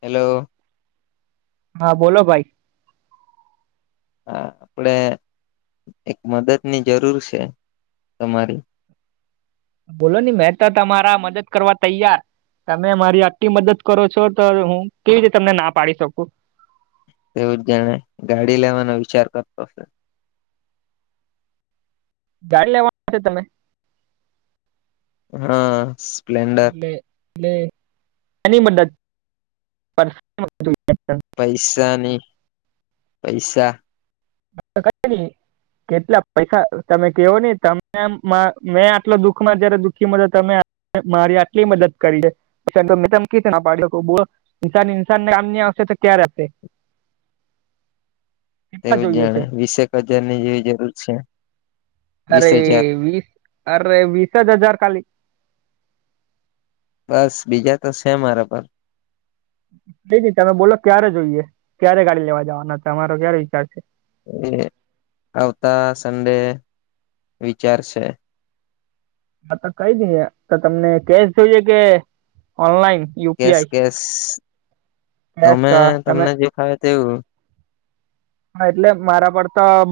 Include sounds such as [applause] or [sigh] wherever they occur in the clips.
Hello હા બોલો ભાઈ હા આપડે એક મદદની જરૂર છે તમારી બોલો ની મેં તો તમારા મદદ કરવા તૈયાર તમે મારી આટલી મદદ કરો છો તો હું કેવી રીતે તમને ના પાડી શકું તેવું જ જાણે ગાડી લેવાનો વિચાર કરતો શે ગાડી લેવા છે તમે હા સ્પ્લેન્ડર ટલે ટલે એની મદદ [unintelligible] પૈસાની પૈસા [unintelligible] કેટલા પૈસા તમે કેવો ની તમે આમ માં મેં આટલો દુખમાં જયારે દુઃખી માં ત તમે મારી આટલી મદદ કરી છે [unintelligible] પાડ્યો ઇન્સાન ઇન્સાન ને કામની આવશે તો ક્યારે આપશે કેટલા એવું જ જોઈએ છે જાણે વીસેક હજાર ની જેવી જરૂર છે વીસ અરે હજાર વીસ અરે વીસ જ હજાર ખાલી બસ બીજા તો છે મારા પર નઈ ન તમે બોલો ક્યારે જોઈએ ક્યારે ગાડી લેવા જવાના હતા તમારો ક્યારે વિચાર છે એ આવતા સંડે વિચારશે હા તો કઈ દી છે તો તમને કેશ જોઈએ કે online cash UPI cash cash તમે તો તમે તમને જે ફાવે તેવું હા એટલે મારા પડતા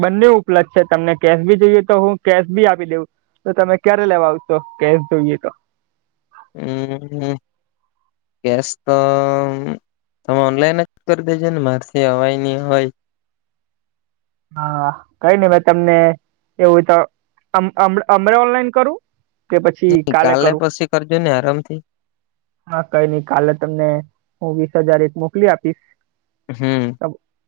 બંને ઉપલબ્ધ છે તમને કેશ બી જોઈએ તો હું કેશ બી આપી દેઉ તો તમે ક્યારે લેવા આવશો કેસ જોઈએ તો હમ્મ હ કેસ તો તમે ઓનલાઈન જ કરી દેજો ને માર અવાય ની અવાય હા કઈ નહી મે તમને એવું તો અમ અમ હમણાં ઓનલાઈન કરું કે પછી કાલે કરું પછી કરજો ને આરામથી હા કઈ નઈ કાલે તમને હું વીસ હજાર એક મોકલી આપીશ હમ્મ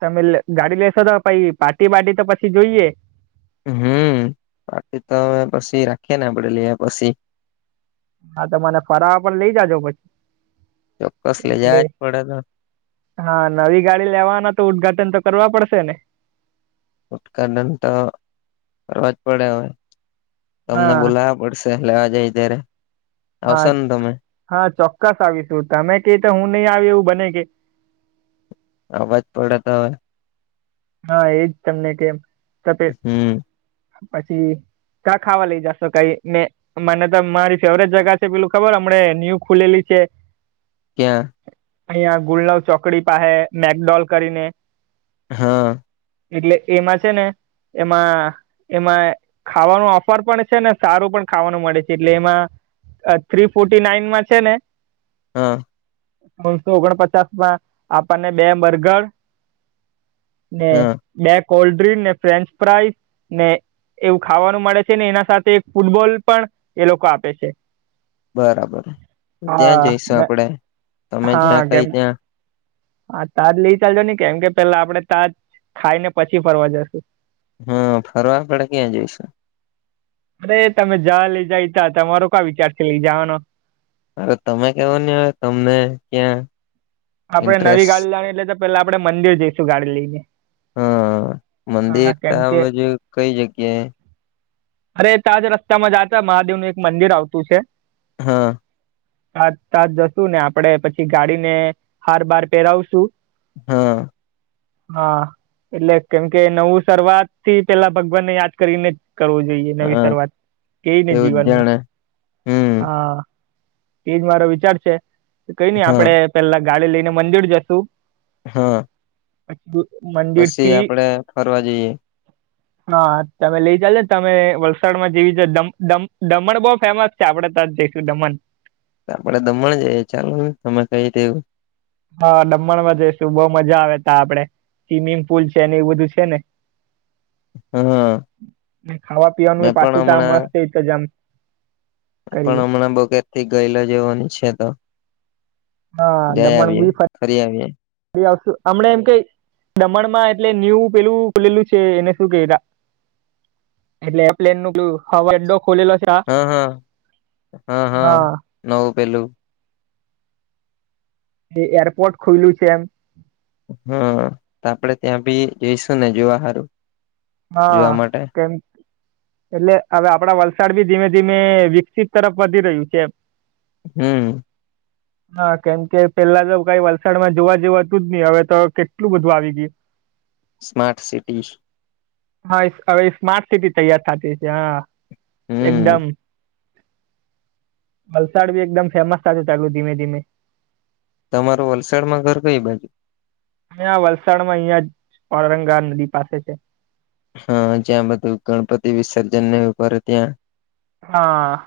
તમે ગાડી લેશો તો પાટી બાટી તો પછી જોઈએ હમ્મ પાટી તો અમે પછી રાખીએ ને આપડે લિયા પછી હા તો મને ફરવા પણ લઈ જાજો પછી ચોક્કસ કેમ લેજા કે યજ પડે ને હા નવી ગાડી લેવાના તો ઉદઘાટન તો કરવા પડશે ને ઉદઘાટન તો કરવા જ પડે હવે તમને હા બોલાવવા પડશે લેવા જાય ત્યારે હા આવશો ને તમે હા ચોક્કસ આવીશું તમે ક તો હું નહી આવી એવું બને કે અવાજ પડત હ હા એજ તમને કેે હમ પછી ક ખાવા લય જશો કઈ ને મને તો મારી ફેવરેટ જગા છે પેલું ખબર હમ્મ ન્યુ ખુલેલી છે ક્યાં અહિયાં ગુલનવ ચોકડી પાસે મેકડોલ કરીને હા એટલે એમાં છે ને એમાં એમાં ખાવાનું ઓફર પણ છે ને સારું પણ ખાવાનું મળે છે એટલે એમાં થ્રી ફોર્ટી નાઈન માં છે ને હા ત્રણસો ઓગણપચાસ માં આપણને બે બર્ગર ને હા બે કોલ્ડ ડ્રિંક ને ફ્રેન્ચ ફ્રાઈસ ને એવું ખાવાનું મળે છે ને એના સાથે ફૂટબોલ પણ એ લોકો આપે છે બરાબર ત્યાં જઈશું હા આપડે તમે હા જ્યાં કઈ કેમ ત્યાં હા તાજ લઈ ચાલજો ને કેમ કે પેલા આપડે તાજ ખાઈને પછી ફરવા જશુ હમ્મ ફરવા આપડે ક્યાં જઈશું અરે તમે જા લઈ જાય તા તમારો કા વિચાર છે લઈ જવાનો અરે તમે કેવો નહી હ તમને ક્યાં આપડણે નવી ઇન્ટરેસ્ટ ગાડી લા એટલે તો પેલા આપડે મંદિર જઈશું ગાડી લઈને હા હા મંદિર તો કેમ કે આજ કઈ જગ્યાએ અરે ત્યાંજ રસ્તામાં જતા મહાદેવ નું એક મંદિર આવતું છે હા હાજ તાજ જશુ ને આપડે પછી ગાડીને હાર બાર પહેરાવશું. હા. હા એટલે કેમ કે નવું શરૂઆત થી પેલા ભગવાનને યાદ કરીને કરવું જોઈએ નવી હા શરૂઆત એજ ને તેવું જ જીવનમાં જાણે હમ હા એજ મારો વિચાર છે કઈ નઈ હા આપડે પેલા ગાડી લઈને મંદિર જશું. હા. પછી પછી મંદિરથી આપડે ફરવા જઈએ હા તમે લઇ ચાલ ને તમે વલસાડ માં જેવી છે દમણ દમણ બહુ ફેમસ આપડે ત જઈશું દમન આપડે દમણ જઈએ ચાલો તમે કઈ દેવું. હા દમણમાં જઈશું બઉ મજા આવે ત આપડે સ્વિમિંગ પુલ છે ને એવું બધું છે ને હા ખાવા મેં પીવાનું પણ પાછું ત્યા આ હમણાં મસ્ત ઈત જામ પણ હમણાં બગેર થી ગયેલો જેવા છે તો હા જઈ દમણ આવીએે બી ફરી આવીએ. ફરી આવશ હમને એમ કઈ દમણ માં એટલે ન્યુ પેલું ખુલેલું છે એને શું કેતા એટલે એરપ્લેન ન હવા અડ્ડો ખોલેલો છે. આ હા હા હા હા નવું પેલું. એ એરપોર્ટ ખોલું છે એમ હા આપડે ત્યાં ભી જઈશું ને જોવા સારું હા કેમ એટલે હવે આપડા વલસાડ બી ધીમે ધીમે વિકસિત તરફ વધી રહ્યું છે. હમ. [inaudible] હા કેમ કે પેલા તો કઈ વલસાડમાં જોવા જવાતું જ નહી હવે તો કેટલું બધું આવી ગયું. સ્માર્ટ સિટી હા હવે સ્માર્ટ સિટી તૈયાર થતી છે હા હમ એકદમ વલસાડી એકદમ ફેમસ થ ચાલુ ધીમે ધીમે તમારું વલસાડ માં ઘર કઈ બાજુ. અ વલસાડમાં અહિયાં ઔરંગા નદી પાસે છે. હા જ્યાં બધું ગણપતિ વિસર્જન નહી કરરે ત્યાં હા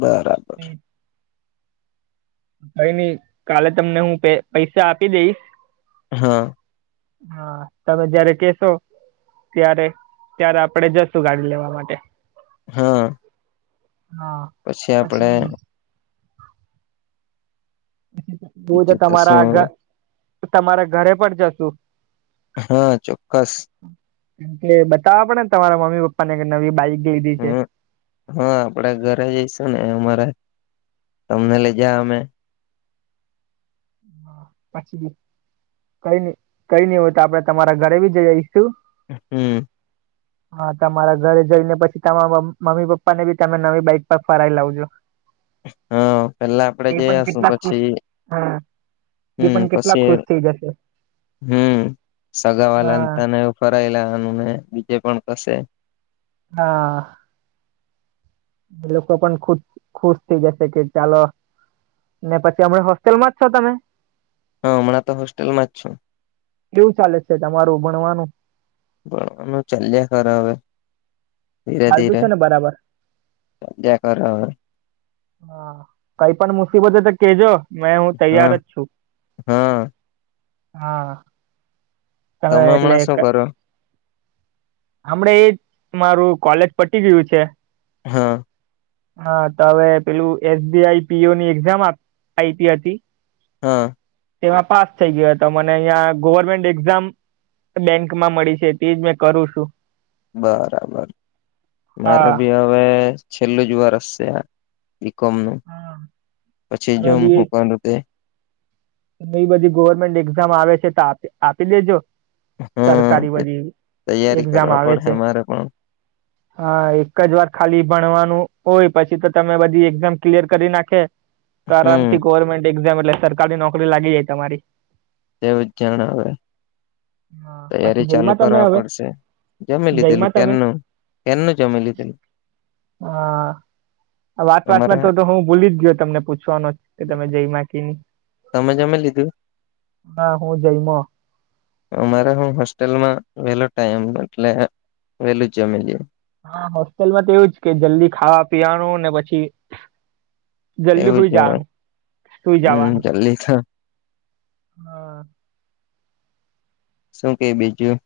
બરાબર હમ. કઈ નઈ કાલે તમને હું પૈસા આપી દઈશ હા. હા. હા તમે જયારે કેશો ત્યારે ત્યારે આપડે જશું ગાડી લેવા માટે હા હા પછી આપડે હું તો બીજું શું તમારા હવે? ઘર તમારા ઘરે પણ જશુ. હા ચોક્કસ કે બતાવવા પડેને તમારા મમ્મી પપ્પા ને નવી બાઈક લીધી છે. હમ હા આપડે ઘરે જઈશું ને અમારા તમને લઇ જ અમે પછી કઈ નઈ કઈ નઈ હોય તો આપડણે તમારા ઘરે બી જ જઈશું. હમ. હા તમારા ઘરે જઈને પછી તમા મમ્મી પપ્પાને બી નવી બાઈક પર ફરાવી લાવજો [inaudible] હા પેલા આપડે એ પણ જઈયાશુ કેટલા ખુશ પછી હા એ હમ પણ કેટલા પછી ખુશ થઈ જશે હમ સગાવાલા હા તને ફરાયેલાવાનુંને બીજે પણ કસે હા લોકો પણ ખુશ ખુશ થઈ જશે કે ચાલો ને પછી હમણા હોસ્ટેલમાં જ છો તમે હા હમણાં તો હોસ્ટેલમાં જ છું કેવું ચાલે છે તમારું ભણવાનું. ભણવાનું ચાલ્યા કરા હવે ચાલતું ધીરે-ધીરે, છે ને બરાબર સધ્યા કર હ, હા કઈ પણ મુસીબતે તો કેજો મેં હું હવે તૈયાર હા જ છું. હા હા. તમે હમણા શું કરો? હમણે એજ મારું કોલેજ પટી ગયું છે. હા. હા તો હવે પેલું એસબીઆઈ પીઓની એક્ઝામ આઈ આઈપી હતી. હા. તેમાં પાસ થઈ ગયો હતો મને અહીંયા ગવર્મેન્ટ એક્ઝામ. બેંક માં મળી છે તેજ મેં કરું છું. બરાબર મારે હા ભી હવે છેલ્લું જ વર્ષ છે. બીકોમ નું પછી હવે જોમ બી હું કારૂ તે, એ બધી ગવર્મેન્ટ એક્ઝામ આવે છે તો આપ આપી દેજો. સરકારી હા બધી તૈયારી એક્ઝામ કરવા આવે પડહે છે. મારે પણ હા એક જ વાર ખાલી ભણવાનું હોય પછી તો તમે બધી એઝામ ક્લિયર કરી નાખે. હમ કારણથી ગવર્મેન્ટ એક્ઝામ એટલે સરકારી નોકરી લાગી જાય તમારી. તેવું જણાવે, હા પછી તૈયારી ચાલુ જઈમાં તમે કરવા હવે પડશે, જમી જયમાં લીધેલું તમે કેનનું કેનનું જમી લીધેલું. હા વાત અમારે વાતમાં તો તો હું ભૂલી જ ગયો તમને પૂછ ન કે તમે જઈ મા ક ની. તમે જમી લીધું. હા હું જયમો અમારે હું હોસ્ટેલમાં વેલો ટાઈમ એટલે વેલું જમી લેઓ. હા હોસ્ટેલમાં તો એવું જ કે જલ્દી ખાવા પીવાનું ને પછી. જલ્દી સુઈ જવાનું, સુઈ જવાનું. એ લ હ, હા. શું કે બીજું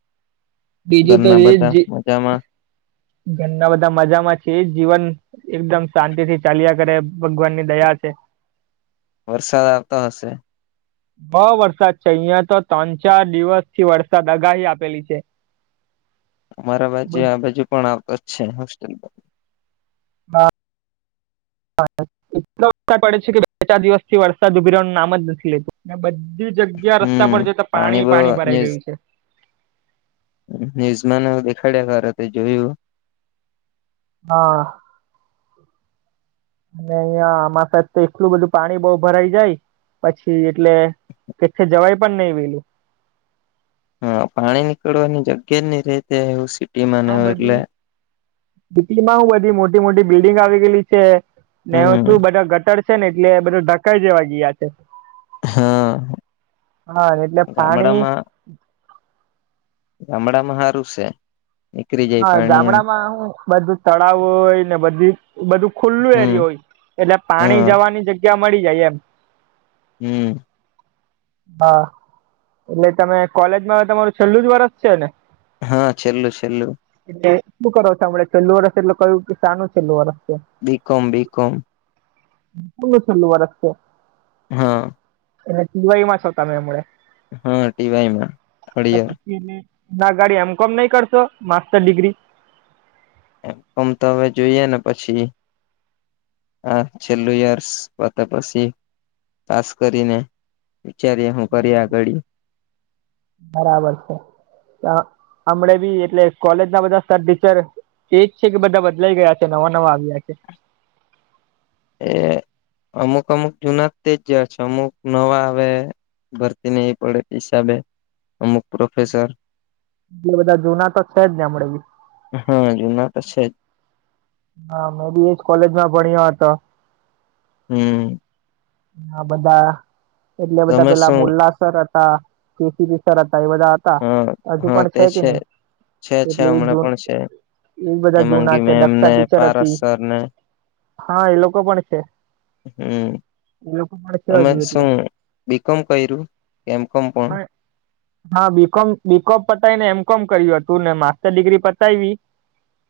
બીજું તો ઘરના એજ બધા જે મજામાં. ઘરના બધા મજામાં છે જીવન, એકદમ શાંતિ થી ચાલ્યા કરે ભગવાન ની દયા છે. વરસાદ આવતો હશે. બ વરસાદ છે અહિયાં તો ત્રણ ચાર દિવસ થી વરસાદ આગાહી આપેલી છે. અમારા બાજુ બ આ બાજુ પણ આ જ છે હોસ્ટલ પ અ એટલો વરસાદ પડે છે કે બે ચાર દિવસ થી વરસાદ ઉભી રહેવાનું નામ જ નથી લેતું. બધી જગ્યા રસ્તા હમ પર જ તો પાણી બ પાણી ભરાઈ ગયું છે. ન્યૂઝ માને દેખાડ્યા કર તે જોયું. હા. અને અહિયાં આમા સાથે એટલું બધું પાણી બહુ ભરાઈ જાય પછી એટલે, કેછે જવાઈ પણ નહીં વેલું. હા પાણી નીકળવાની જગ્યા જ નઈ રે તે એવું શ હા બધી, સીટીમાં હું બધી મોટી મોટી બિલ્ડિંગ આવી ગયલી છે. ને એ હમ શું બધા ગટર છે ને એટલે બધા ધકાઈ જેવા ગયા છે. હા હા એટલે પાણી ગામડામાં, ગામડામાં હારું સે. હા ગામડામાં હું બધું તળાવ હોય ને બધી બધું ખુલ્લું હમ એરિયો હોય. એટલે પાણી હા જવાની જગ્યા મળી જાય એમ. હમ્મ. હા. એટલે તમે કોલેજમાં હવે તમારું છેલ્લું જ વરસ છે ને? હા, છેલ્લુ-છેલ્લું. એટલે શું કરો છો હમણે છેલ્લું વર્ષ એટલું કયું કે શાનું છેલ્લું વર્ષ છે? બી કોમ, બી કોમ. [unintelligible] છેલ્લું વરસ છે. હા. એટલે ટી વાયમાં છો તમે હમણે? હા ટી વાય માં થર્ડ યર. હમ્મ-હમ્મ. ના અગાડી એમ કોમ નહીં કરશો? Master degree? એમ કોમ તો હવે જોઈએ ને પછી. આ છેલ્લું યર્સ પતે પછી પાસ કરીને વિચારીએ હું કરીએ આગાડી. બરાબર છે. [unintelligible] અમણે બી એટલે કોલેજ ના બધા સર ટીચર કેય જ છે કે બધા બદલાઈ ગયા છે, નવા-નવા આવ્યા છે. એ અમુક-અમુક જુના તે જયાં છે. અમુક નવા આવે ભરતી નહીં પડે હિસાબે અમુક પ્રોફેસર એટલે બધા જૂના તો છે જ નેં હમણે બી. હા જુના તો છે જ. હા મેં બી એજ કોલેજમાં ભણ્યા હતો. હમ્મ. આ બધા એટલે બધા તમે પેલા શું મુલ્લા સર હતા, [unintelligible] સર હતા એ બધા તા. હા હજુ હા પણ તે છે કી નહીં? છે છે એટલે ઈ હમણાં જૂન પણ છે એઈ બધા જૂના હેમાંગી છે, મેમ દક્ષા ને ટીચર પારસ હતી. સર ને હા ઈ લોકો પણ છે. હમ્મ. એ લોકો પણ છે તમે હજુ એટલે શું બી કોમ કયરું? એમ કોમ [unintelligible] [unintelligible] હા બી કોમ બી કોમ પતાઈને એમ કોમ કર્યું હતું ને માસ્ટર ડિગ્રી પતાઈવી.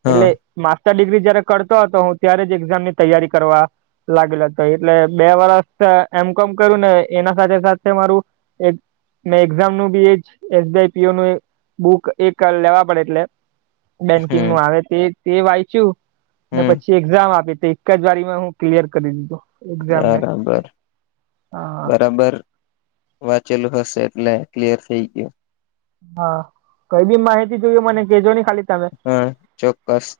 હા એટલે માસ્ટર ડિગ્રી જયારે કરતો હતો હું ત્યારે જ એક્ઝામ ની તૈયારી કરવા લાગેલો હતો એટલે બે વર્ષ એમ કોમ કર્યું ને એના સાથે-સાથે મારું એક મેં એક્ઝામ નું B H S Y P O નું બુક એક લેવા પડે એટલે બેંકિંગ હમ નું આવે તે-તે વાંયચું ને હમ પછી એક્ઝામ આપી તે એક જ વારીમાં હું ક્લિયર કરી દીધો. હા બરાબર-બરાબર. વાંચેલું હશે એટલે ક્લિયર થઈ ગયું. હા. કંઈ બી માહિતી જોઈએ મને કેજો ને ખાલી તમે હા, ચોક્કસ.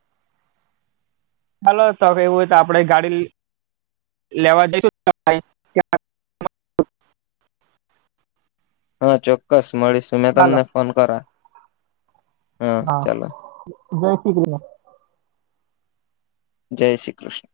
ચાલો તો હવે એવું હોય તો આપણેે ગાડી લેવા [unintelligible] હા ચોક્કસ મળીશું. મેં ચાલો તમને ફોન કરા. હા. જય શ્રી ક્રિના. જય શ્રી કૃષ્ણ.